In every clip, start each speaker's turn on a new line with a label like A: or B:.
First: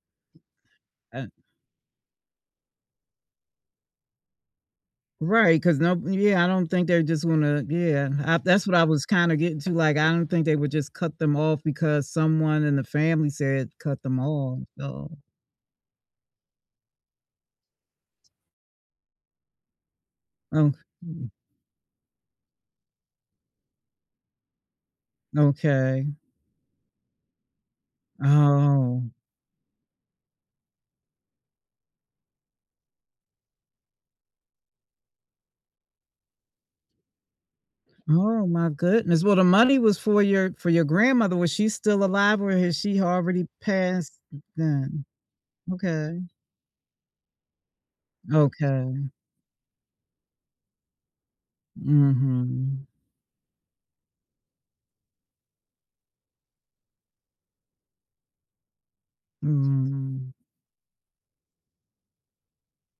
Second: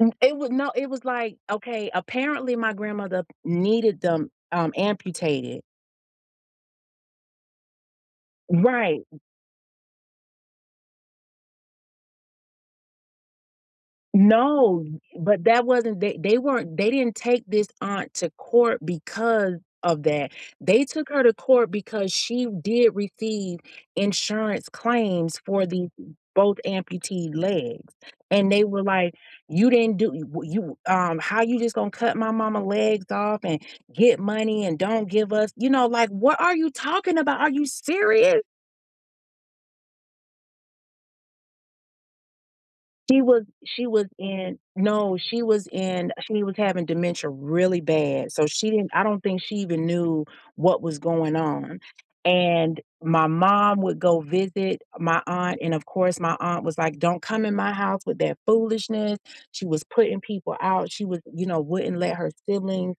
A: M It was no, it was
B: And
A: like okay, apparently my grandmother needed them, um,
B: Right,
A: amputated.
B: 'cause no Yeah, I don't think they're just wanna yeah, uh, that's what I
A: Right,
B: was
A: m
B: kinda getting to, like, I don't think they would just cut them off because someone in the family said "Cut them off,"
A: No,
B: so
A: but that wasn't they they weren't they didn't take this aunt to court because of that.
B: Okay.
A: They took her to court because she did receive insurance claims for the
B: Okay.
A: both amputee legs, and they were
B: Oh.
A: like, "You didn't do y w you um, how you just gonna cut my mama legs off and get money and don't give us" you know, like, "What are you talking about? Are you serious?"
B: Oh my goodness. Well, the money was for your for your grandmother. Was she still alive or has she
A: She was
B: already
A: she was
B: passed
A: in
B: then?
A: no, she was in
B: Okay.
A: she was having dementia really bad, so she didn't I
B: Okay.
A: don't think she even knew what was going on, and
B: Mhm.
A: my mom would go visit my aunt, and of course my aunt was like, "Don't come in my house with that foolishness," she was putting
B: Mhm.
A: people out, she was you know, wouldn't let her siblings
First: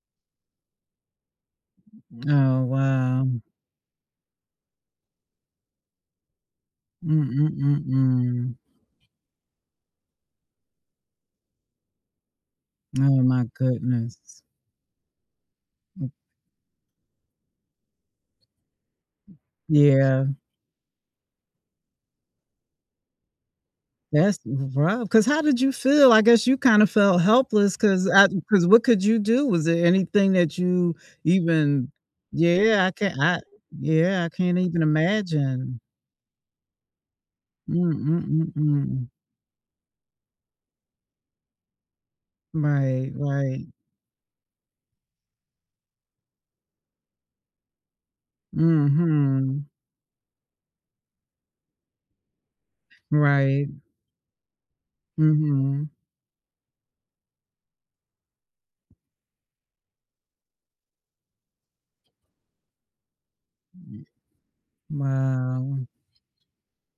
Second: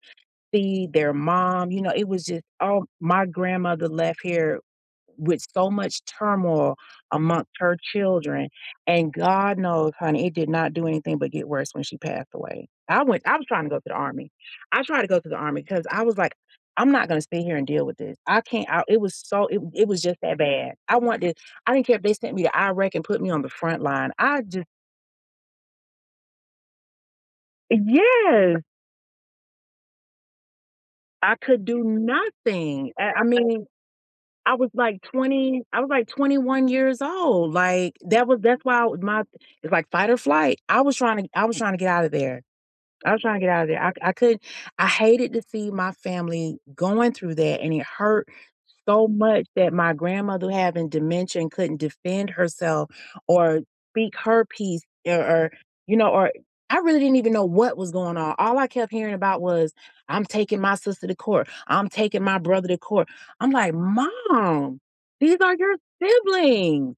A: see their mom, you know, it was just
B: Oh,
A: oh, my
B: wow.
A: grandmother left here with so much turmoil
B: Mm mm
A: amongst her
B: mm
A: children,
B: mm.
A: and god knows, honey, it did not do anything but get worse when she passed away. I
B: Oh
A: went I
B: my
A: was trying to go to the army.
B: goodness.
A: I tried to go to the army 'cause I
B: M
A: was like, "I'm not gonna stay here and deal with this. I can't" I it was so it
B: M
A: it was just
B: Yeah.
A: that bad. I wanted to I didn't care if they sent me to Iraq and put me on the front line.
B: That's
A: I just
B: rough, 'cause how did you feel? I guess you kind of felt
A: Eh
B: helpless 'cause I
A: Yes!
B: 'cause what could you do? Was there anything that you
A: I could do
B: even Yeah, I
A: nothing. I
B: can't
A: I
B: I
A: mean.
B: Yeah, I
A: I
B: can't
A: was
B: even
A: like twenty
B: imagine.
A: I was like 21 years old,
B: Mm
A: like,
B: mm
A: that was
B: mm
A: that's why
B: mm.
A: my it's like fight or flight. I was trying to I was trying to get outta there.
B: Right,
A: I was trying to get
B: right.
A: outta there. I c I couldn't I hated to see my family going through that, and it hurt so much
B: Mhm.
A: that my grandmother having dementia and couldn't defend herself or
B: Right.
A: speak her piece or or,
B: Mhm.
A: you know, or I really didn't even know what was going on. All I kept hearing about was, "I'm taking my sister to court. I'm taking my brother to court." I'm like,
B: M
A: "Mom, these are your
B: Wow.
A: siblings!"